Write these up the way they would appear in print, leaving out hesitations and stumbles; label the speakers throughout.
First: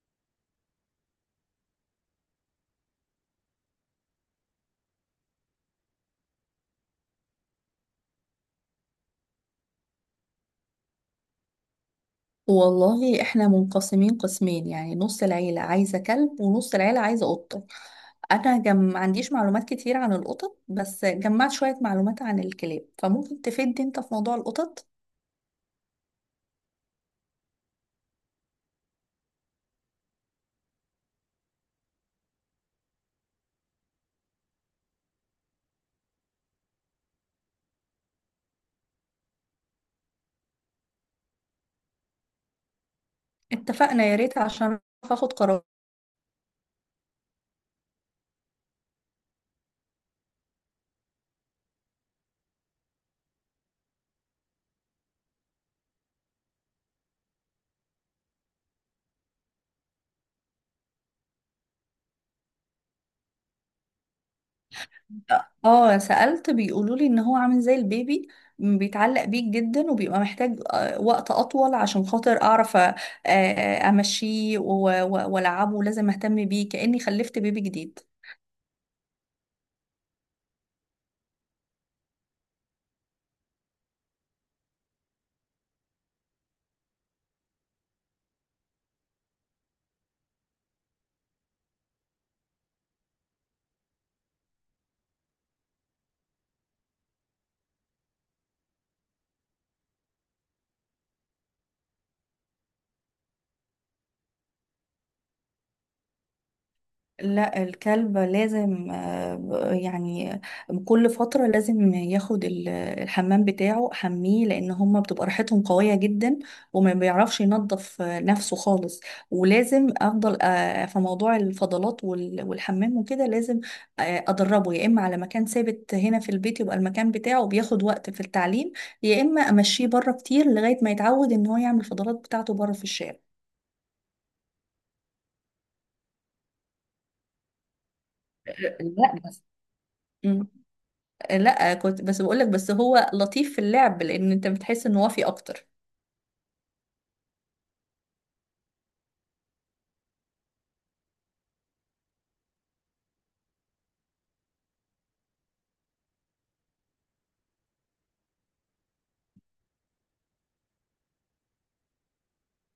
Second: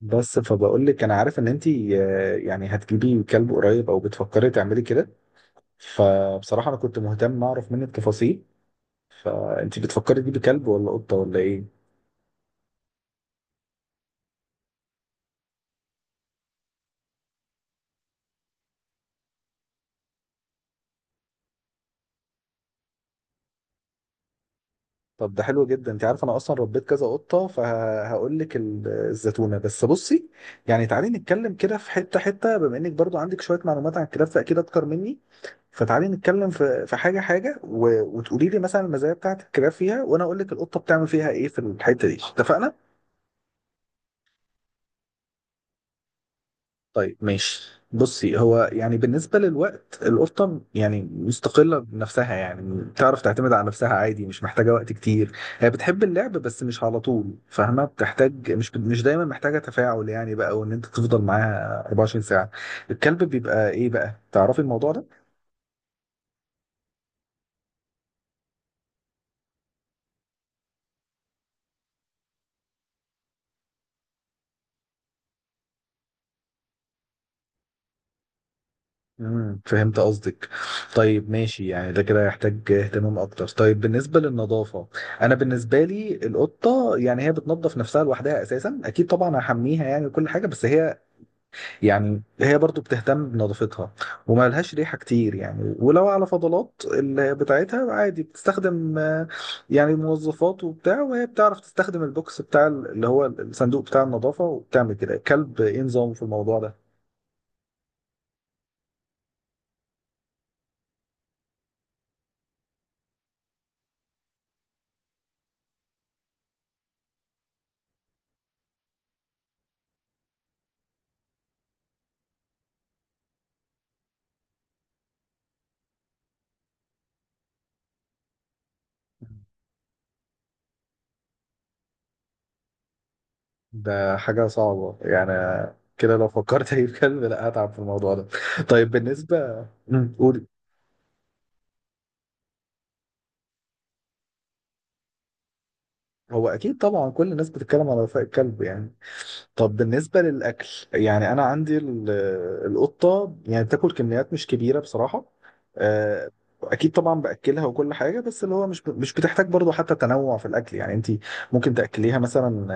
Speaker 1: بس فبقول لك انا عارف ان انت يعني هتجيبي كلب قريب او بتفكري تعملي كده. فبصراحه انا كنت مهتم اعرف منك تفاصيل. فانت بتفكري تجيبي كلب ولا قطه ولا ايه؟
Speaker 2: والله احنا منقسمين قسمين يعني نص العيلة عايزة كلب ونص العيلة عايزة قطة. انا ما عنديش معلومات كتير عن القطط، بس جمعت شوية معلومات عن الكلاب، فممكن تفيدني انت في موضوع القطط.
Speaker 1: طب ده حلو جدا، انت عارف انا اصلا ربيت كذا قطه فهقول لك الزتونه. بس بصي، يعني تعالي نتكلم كده في حته حته، بما انك برضو عندك شويه معلومات عن الكلاب فاكيد اكتر مني. فتعالي نتكلم في حاجه حاجه و- وتقولي لي مثلا المزايا بتاعت الكلاب فيها، وانا اقول لك القطه بتعمل فيها ايه في الحته دي. اتفقنا؟
Speaker 2: اتفقنا، يا ريت عشان أعرف اخد قرار.
Speaker 1: طيب ماشي، بصي، هو يعني بالنسبة للوقت القطة يعني مستقلة بنفسها، يعني بتعرف تعتمد على نفسها عادي، مش محتاجة وقت كتير. هي بتحب اللعب بس مش على طول، فاهمة؟ بتحتاج مش دايما محتاجة تفاعل يعني بقى، وان انت تفضل معاها 24 ساعة. الكلب بيبقى ايه بقى، تعرفي الموضوع ده؟
Speaker 2: اه، سألت بيقولوا لي ان هو عامل زي البيبي. بيتعلق بيك جدا وبيبقى محتاج وقت اطول عشان خاطر اعرف امشيه والعبه، لازم اهتم بيه كأني خلفت بيبي جديد.
Speaker 1: فهمت قصدك. طيب ماشي، يعني ده كده يحتاج اهتمام اكتر. طيب بالنسبه للنظافه، انا بالنسبه لي القطه، يعني هي بتنظف نفسها لوحدها اساسا، اكيد طبعا هحميها يعني وكل حاجه، بس هي يعني هي برضو بتهتم بنظافتها. وما لهاش ريحه كتير يعني. ولو على فضلات بتاعتها عادي بتستخدم يعني موظفات وبتاع، وهي بتعرف تستخدم البوكس بتاع اللي هو الصندوق بتاع النظافه وبتعمل كده. الكلب ايه نظامه في الموضوع ده؟
Speaker 2: لا، الكلب لازم، يعني كل فترة لازم ياخد الحمام بتاعه، حميه، لأن هما بتبقى ريحتهم قوية جدا. وما بيعرفش ينظف نفسه خالص. ولازم أفضل في موضوع الفضلات والحمام وكده، لازم أدربه يا إما على مكان ثابت هنا في البيت، يبقى المكان بتاعه بياخد وقت في التعليم. يا إما أمشيه بره كتير لغاية ما يتعود إن هو يعمل الفضلات بتاعته بره في الشارع.
Speaker 1: ده حاجة صعبة يعني. كده لو فكرت اجيب كلب لا هتعب في الموضوع ده. طيب
Speaker 2: لا بس.
Speaker 1: بالنسبة قولي.
Speaker 2: مم. لا، كنت بس بقولك بس هو لطيف في اللعب، لان انت بتحس ان وافي اكتر.
Speaker 1: هو اكيد طبعا كل الناس بتتكلم على وفاء الكلب يعني. طب بالنسبة للأكل، يعني أنا عندي ال- القطة يعني بتاكل كميات مش كبيرة بصراحة. آه، أكيد طبعا بأكلها وكل حاجة، بس اللي هو مش بتحتاج برضو حتى تنوع في الأكل يعني. أنت ممكن تأكليها مثلا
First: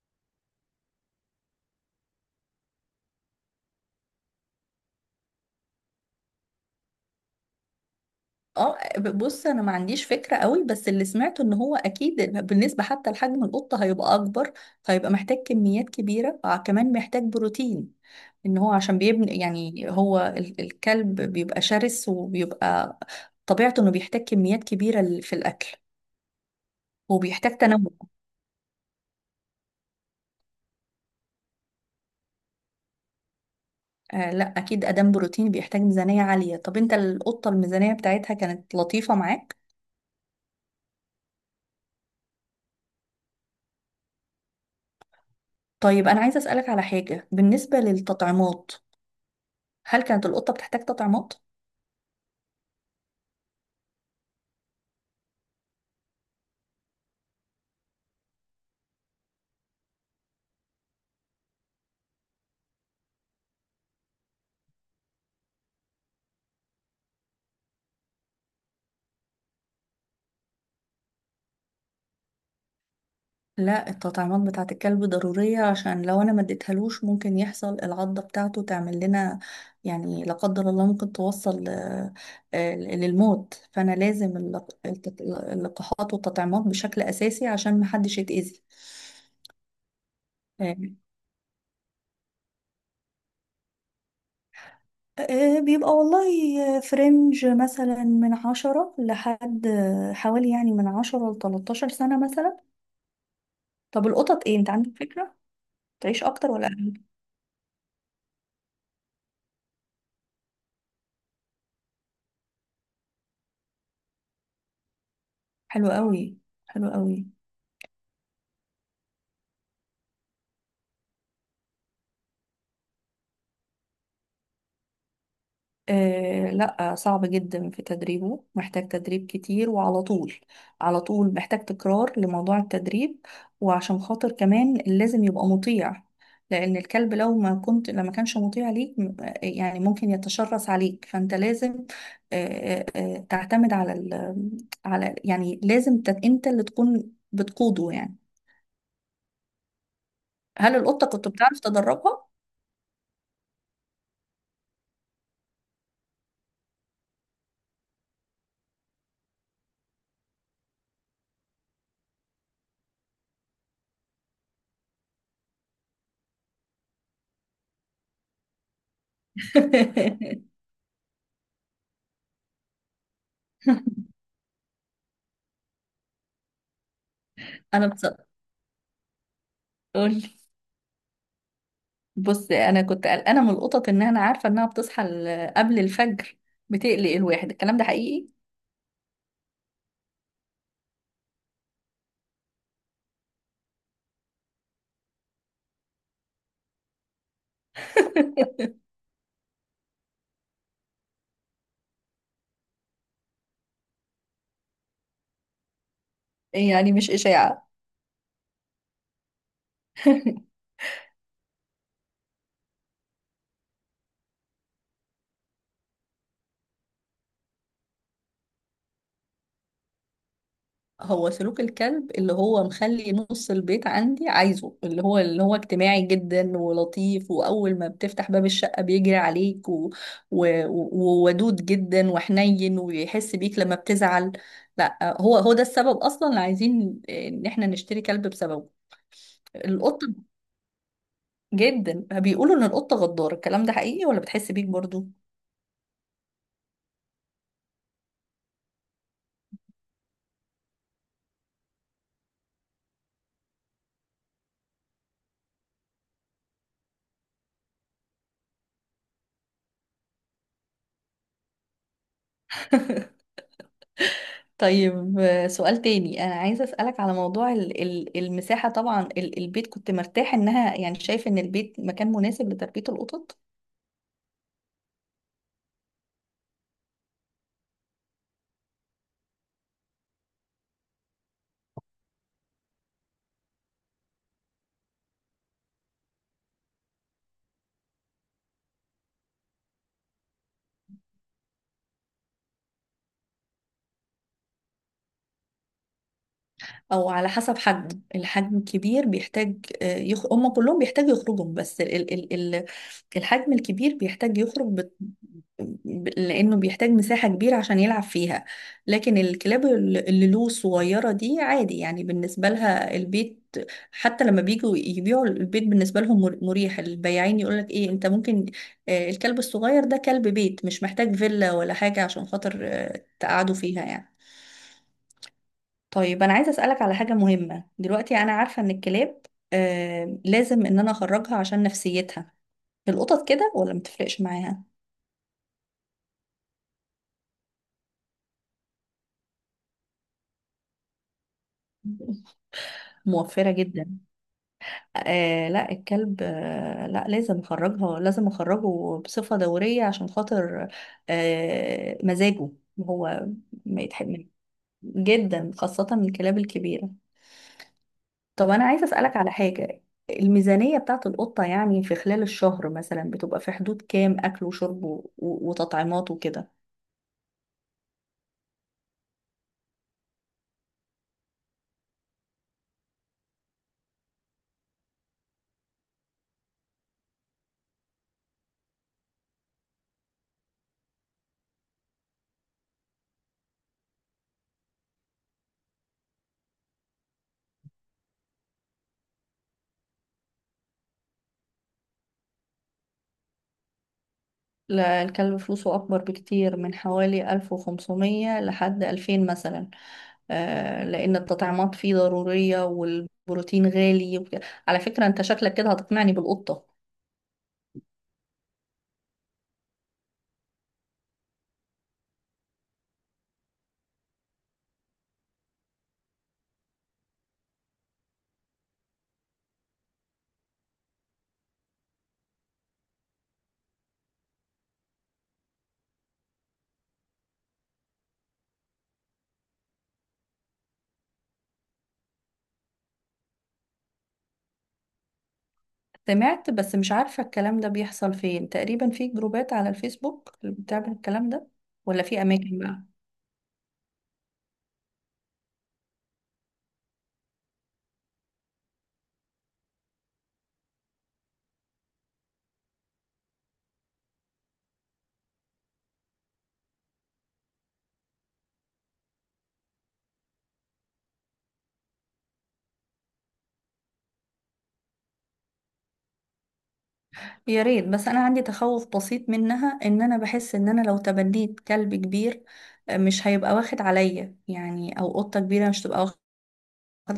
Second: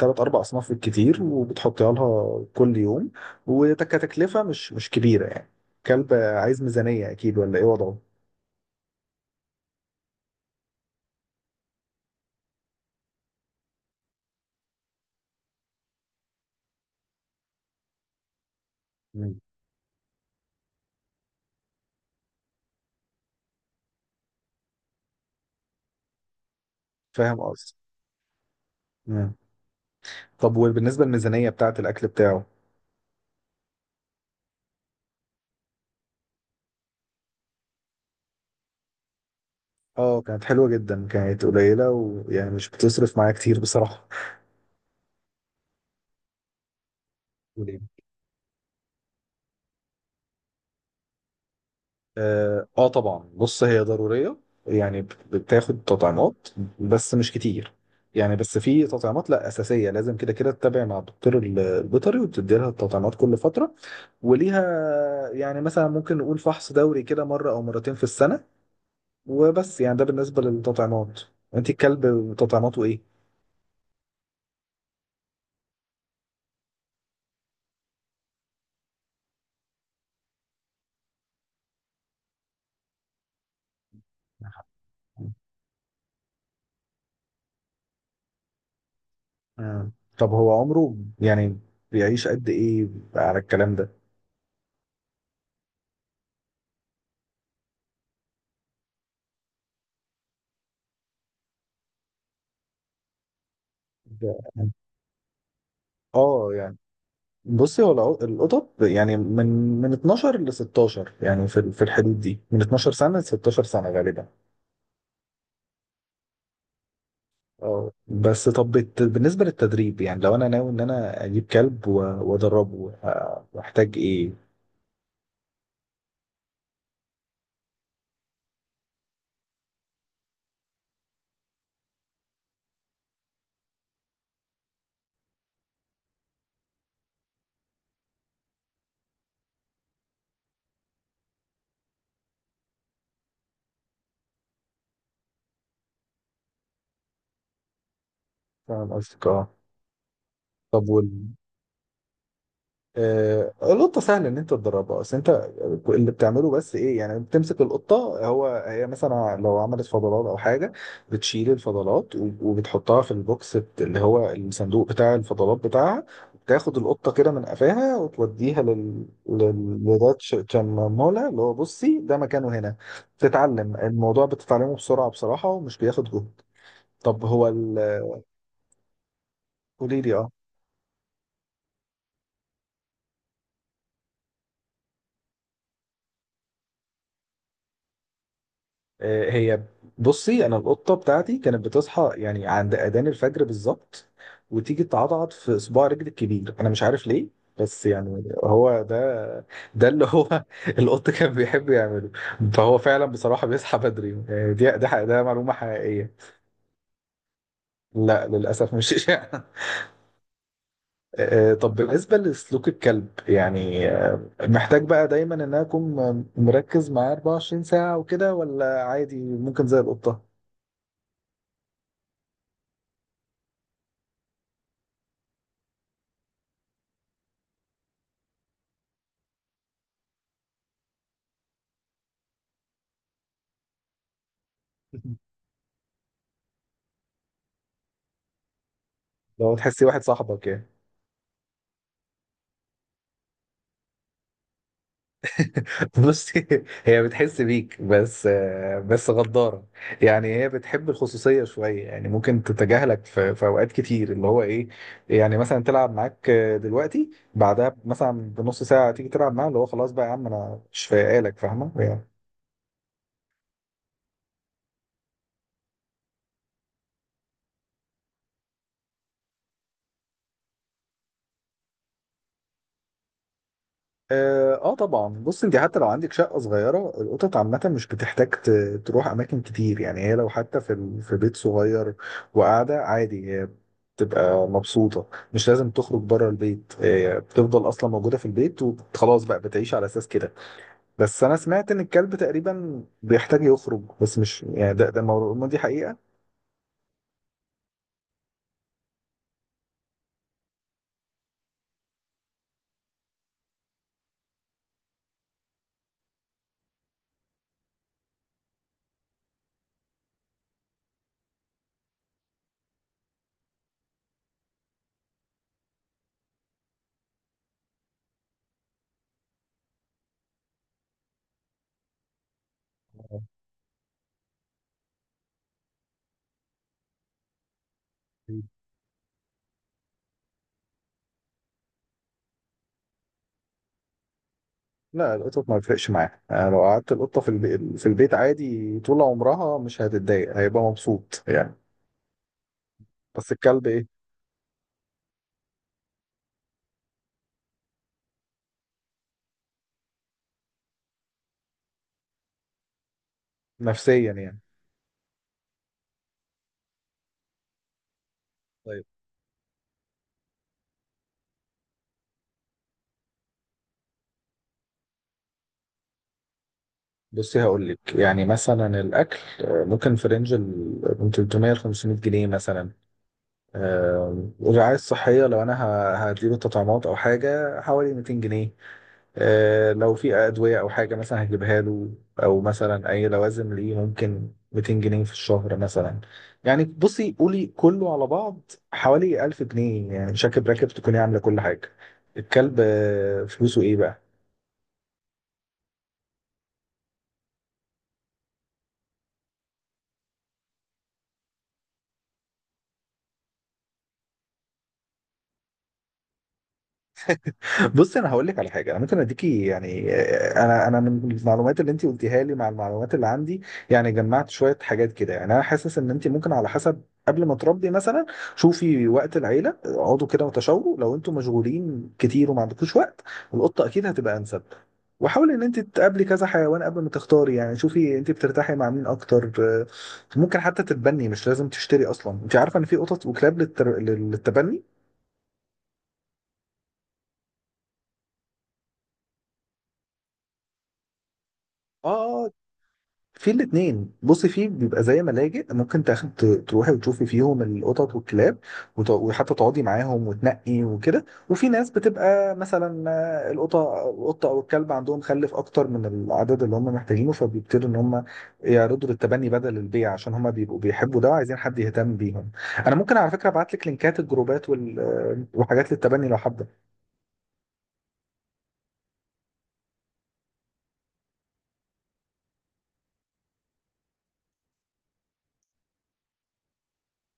Speaker 1: ثلاث أربع أصناف بالكتير، وبتحطيها لها كل يوم. وكتكلفة مش كبيرة يعني. كلب عايز ميزانية أكيد، ولا إيه وضعه؟
Speaker 2: اه، بص، انا ما عنديش فكرة قوي، بس اللي سمعته ان هو اكيد، بالنسبة حتى لحجم القطة هيبقى اكبر، فهيبقى محتاج كميات كبيرة، كمان محتاج بروتين، ان هو عشان بيبني،
Speaker 1: مم.
Speaker 2: يعني هو الكلب بيبقى شرس، وبيبقى طبيعته انه بيحتاج كميات كبيرة في الاكل،
Speaker 1: فاهم
Speaker 2: وبيحتاج
Speaker 1: قصدي؟
Speaker 2: تنوع.
Speaker 1: مم. طب وبالنسبة للميزانية بتاعة الأكل بتاعه؟
Speaker 2: لا، اكيد ادام بروتين بيحتاج ميزانية عالية. طب انت القطة الميزانية بتاعتها كانت لطيفة معاك؟
Speaker 1: اه، كانت حلوة جدا، كانت قليلة، ويعني مش بتصرف معايا كتير بصراحة.
Speaker 2: طيب، أنا عايزة أسألك على حاجة بالنسبة
Speaker 1: وليه؟
Speaker 2: للتطعيمات. هل كانت القطة بتحتاج تطعيمات؟
Speaker 1: اه آه طبعا، بص هي ضرورية، يعني بتاخد تطعيمات، بس مش كتير. يعني بس في تطعيمات لا، أساسية لازم كده كده تتابع مع الدكتور البيطري، وبتدي لها التطعيمات كل فترة وليها. يعني مثلا ممكن نقول فحص دوري كده مرة أو مرتين في السنة، وبس. يعني ده بالنسبة للتطعيمات. انت الكلب تطعيماته ايه؟
Speaker 2: لا، التطعيمات بتاعة الكلب ضرورية، عشان لو أنا ما اديتهالوش ممكن يحصل العضة بتاعته تعمل لنا، يعني لا قدر الله ممكن توصل للموت، فأنا لازم اللقاحات والتطعيمات بشكل أساسي عشان محدش يتأذي.
Speaker 1: مم. طب هو عمره
Speaker 2: آه،
Speaker 1: يعني بيعيش قد ايه على الكلام ده؟
Speaker 2: بيبقى والله فرنج مثلا من عشرة لحد، حوالي، يعني من عشرة لتلتاشر سنة مثلا. طب القطط ايه،
Speaker 1: ده-
Speaker 2: انت عندك فكرة تعيش
Speaker 1: اه
Speaker 2: اكتر ولا
Speaker 1: يعني،
Speaker 2: اقل؟
Speaker 1: بصي هو القطط يعني من 12 ل 16 يعني في في الحدود دي، من 12 سنة ل 16 سنة غالبا.
Speaker 2: حلو قوي، حلو قوي.
Speaker 1: اه بس طب بالنسبة للتدريب، يعني لو انا ناوي ان انا اجيب كلب وادربه محتاج ايه؟
Speaker 2: لا، صعب جدا في تدريبه، محتاج تدريب كتير وعلى طول، على طول محتاج تكرار لموضوع التدريب، وعشان خاطر كمان لازم يبقى مطيع، لان الكلب لو ما كنت، لما كانش مطيع ليك، يعني ممكن يتشرس عليك، فانت لازم آه تعتمد على على، يعني لازم انت اللي تكون بتقوده يعني.
Speaker 1: فاهم قصدك، اه.
Speaker 2: هل
Speaker 1: طب
Speaker 2: القطة كنت بتعرف تدربها؟
Speaker 1: القطة سهل إن أنت تدربها، بس أنت اللي بتعمله بس إيه يعني، بتمسك القطة، هو هي مثلا لو عملت فضلات أو حاجة بتشيل الفضلات و- وبتحطها في البوكس اللي هو الصندوق بتاع الفضلات بتاعها. بتاخد القطة كده من قفاها وتوديها لده تشممولها اللي هو بصي ده مكانه هنا. تتعلم الموضوع، بتتعلمه بسرعة بصراحة ومش بياخد جهد. طب هو
Speaker 2: انا بص
Speaker 1: قولي لي،
Speaker 2: قولي.
Speaker 1: اه.
Speaker 2: بص، انا كنت قلقانه من القطط، ان انا عارفه انها بتصحى قبل الفجر، بتقلق الواحد، الكلام ده حقيقي؟
Speaker 1: هي، بصي انا القطه بتاعتي كانت بتصحى يعني عند اذان الفجر بالظبط، وتيجي تعضعض في صباع رجلي الكبير، انا مش عارف ليه. بس يعني هو ده، اللي هو القط كان بيحب يعمله. فهو فعلا بصراحه بيصحى بدري. ده معلومه حقيقيه،
Speaker 2: يعني مش اشاعه؟
Speaker 1: لا للاسف مش إشاعة. طب بالنسبه لسلوك الكلب، يعني محتاج بقى دايما ان انا اكون مركز معاه 24 ساعه وكده، ولا عادي ممكن زي القطه؟
Speaker 2: هو سلوك الكلب اللي هو مخلي نص البيت عندي عايزه، اللي هو اجتماعي جدا ولطيف، واول ما بتفتح باب الشقه بيجري عليك، وودود جدا وحنين، ويحس بيك لما بتزعل. لا، هو ده السبب اصلا اللي عايزين ان احنا نشتري كلب بسببه.
Speaker 1: لو تحسي واحد
Speaker 2: القطه
Speaker 1: صاحبك يعني.
Speaker 2: جدا، بيقولوا ان القطة غدارة، الكلام ده حقيقي ولا بتحس بيك برضو؟
Speaker 1: بصي، هي بتحس بيك بس. بس غدارة، يعني هي بتحب الخصوصية شوية، يعني ممكن تتجاهلك في أوقات كتير، اللي هو إيه يعني، مثلا تلعب معاك دلوقتي، بعدها مثلا بنص ساعة تيجي تلعب معاه، اللي هو خلاص بقى يا عم أنا مش فايقالك، فاهمة يعني.
Speaker 2: طيب، سؤال تاني، انا عايزة اسألك على موضوع المساحة. طبعا البيت كنت مرتاح انها، يعني شايف ان البيت مكان مناسب لتربية القطط؟
Speaker 1: اه آه طبعا، بص انت حتى لو عندك شقه صغيره القطط عامه مش بتحتاج تروح اماكن كتير يعني. هي لو حتى في في بيت صغير وقاعده عادي هي بتبقى مبسوطه. مش لازم تخرج بره البيت، هي بتفضل اصلا موجوده في البيت وخلاص بقى، بتعيش على اساس كده. بس انا سمعت ان الكلب تقريبا بيحتاج يخرج، بس مش يعني دي حقيقه؟
Speaker 2: او على حسب حجمه، الحجم الكبير بيحتاج هم كلهم بيحتاجوا يخرجوا، بس الحجم الكبير بيحتاج يخرج، لانه بيحتاج مساحة كبيرة عشان يلعب فيها. لكن الكلاب اللي له صغيرة دي عادي، يعني بالنسبة لها البيت، حتى لما بيجوا يبيعوا البيت بالنسبة لهم مريح، البياعين يقولك ايه، انت ممكن الكلب الصغير ده كلب بيت، مش محتاج فيلا ولا حاجة عشان خاطر تقعدوا فيها يعني. طيب، انا عايزه اسالك على حاجه مهمه دلوقتي، انا عارفه ان الكلاب لازم ان انا اخرجها عشان نفسيتها، القطط كده ولا متفرقش معاها؟
Speaker 1: لا، القطط ما بيفرقش معاها يعني. لو قعدت القطه في البيت عادي طول عمرها مش هتتضايق، هيبقى مبسوط يعني. بس
Speaker 2: موفره
Speaker 1: الكلب
Speaker 2: جدا.
Speaker 1: ايه،
Speaker 2: لا، الكلب لا، لازم اخرجها، لازم اخرجه بصفه دوريه، عشان خاطر مزاجه هو، ما
Speaker 1: نفسيا
Speaker 2: يتحمل
Speaker 1: يعني؟
Speaker 2: جدا، خاصه الكلاب الكبيره. طب انا
Speaker 1: طيب
Speaker 2: عايزه اسالك على حاجه، الميزانيه بتاعت القطه يعني في خلال الشهر مثلا بتبقى في حدود كام، اكل وشرب وتطعيمات وكده؟
Speaker 1: بصي، هقول لك يعني مثلا الاكل ممكن في رينج ال من 300 ل 500 جنيه مثلا. الرعاية الصحية لو أنا هجيب التطعيمات أو حاجة حوالي 200 جنيه. لو في أدوية أو حاجة مثلا هجيبها له، أو مثلا أي لوازم ليه ممكن 200 جنيه في الشهر مثلا. يعني بصي، قولي كله على بعض حوالي 1000 جنيه يعني، شاكب راكب تكوني عاملة كل حاجة. الكلب فلوسه إيه بقى؟
Speaker 2: لا، الكلب فلوسه اكبر بكتير، من حوالي 1500 لحد 2000 مثلا. لان التطعيمات فيه ضروريه والبروتين غالي وكده. على فكره، انت شكلك كده هتقنعني بالقطه.
Speaker 1: بص انا هقول لك على حاجه، انا ممكن اديكي يعني، انا من المعلومات اللي انت قلتيها لي مع المعلومات اللي عندي يعني جمعت شويه حاجات كده، يعني انا حاسس ان انت ممكن على حسب، قبل ما تربي مثلا، شوفي وقت العيله، اقعدوا كده وتشاوروا. لو انتوا مشغولين كتير وما عندكوش وقت، القطه اكيد هتبقى انسب. وحاولي ان انت تقابلي كذا حيوان قبل ما تختاري، يعني شوفي انت بترتاحي مع مين اكتر. ممكن حتى تتبني، مش لازم تشتري اصلا. انت عارفه ان في قطط وكلاب للتبني.
Speaker 2: سمعت، بس مش عارفه الكلام ده بيحصل فين، تقريبا في جروبات على الفيسبوك اللي بتعمل الكلام ده ولا في
Speaker 1: اه
Speaker 2: اماكن بقى؟
Speaker 1: في الاثنين، بصي في بيبقى زي ملاجئ، ممكن تاخد تروحي وتشوفي فيهم القطط والكلاب، وت- وحتى تقعدي معاهم وتنقي وكده. وفي ناس بتبقى مثلا القطه او الكلب عندهم خلف اكتر من العدد اللي هم محتاجينه، فبيبتدوا ان هم يعرضوا للتبني بدل البيع، عشان هم بيبقوا بيحبوا ده وعايزين حد يهتم بيهم. انا ممكن على فكره ابعت لك لينكات الجروبات وحاجات للتبني لو حابه.
Speaker 2: يا ريت، بس انا عندي تخوف بسيط منها، ان انا بحس ان انا لو تبنيت كلب كبير مش هيبقى واخد عليا يعني، او قطة كبيرة مش تبقى واخد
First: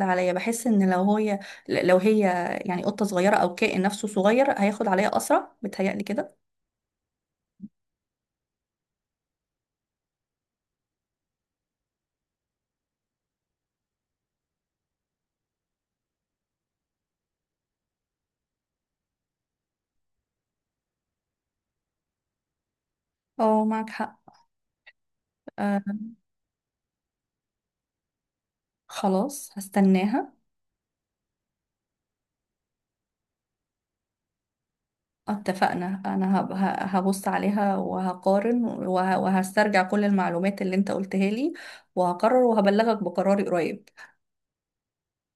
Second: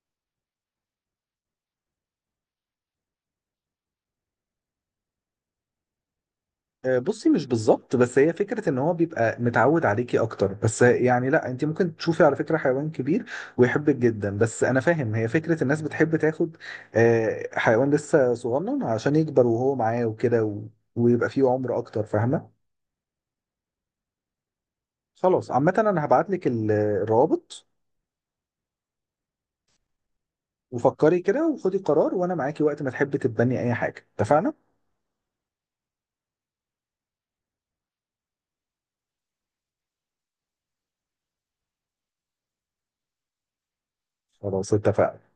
Speaker 2: عليا، بحس ان لو هي يعني قطة صغيرة او كائن نفسه صغير هياخد عليا اسرع، بتهيألي كده.
Speaker 1: بصي، مش بالظبط، بس هي فكرة ان هو بيبقى متعود عليكي اكتر، بس يعني لا، انت ممكن تشوفي على فكرة حيوان كبير ويحبك جدا. بس انا فاهم، هي فكرة الناس بتحب تاخد حيوان لسه صغنن عشان يكبر وهو معاه وكده ويبقى فيه عمر اكتر، فاهمة؟
Speaker 2: اه، معك حق.
Speaker 1: خلاص عامة
Speaker 2: آه،
Speaker 1: انا هبعت لك الروابط،
Speaker 2: خلاص هستناها.
Speaker 1: وفكري كده وخدي قرار، وانا معاكي وقت ما تحبي تتبني اي حاجة. اتفقنا؟
Speaker 2: اتفقنا، انا هبص عليها وهقارن وهسترجع كل المعلومات اللي انت قلتها لي، وهقرر وهبلغك بقراري قريب.
Speaker 1: خلاص اتفقنا.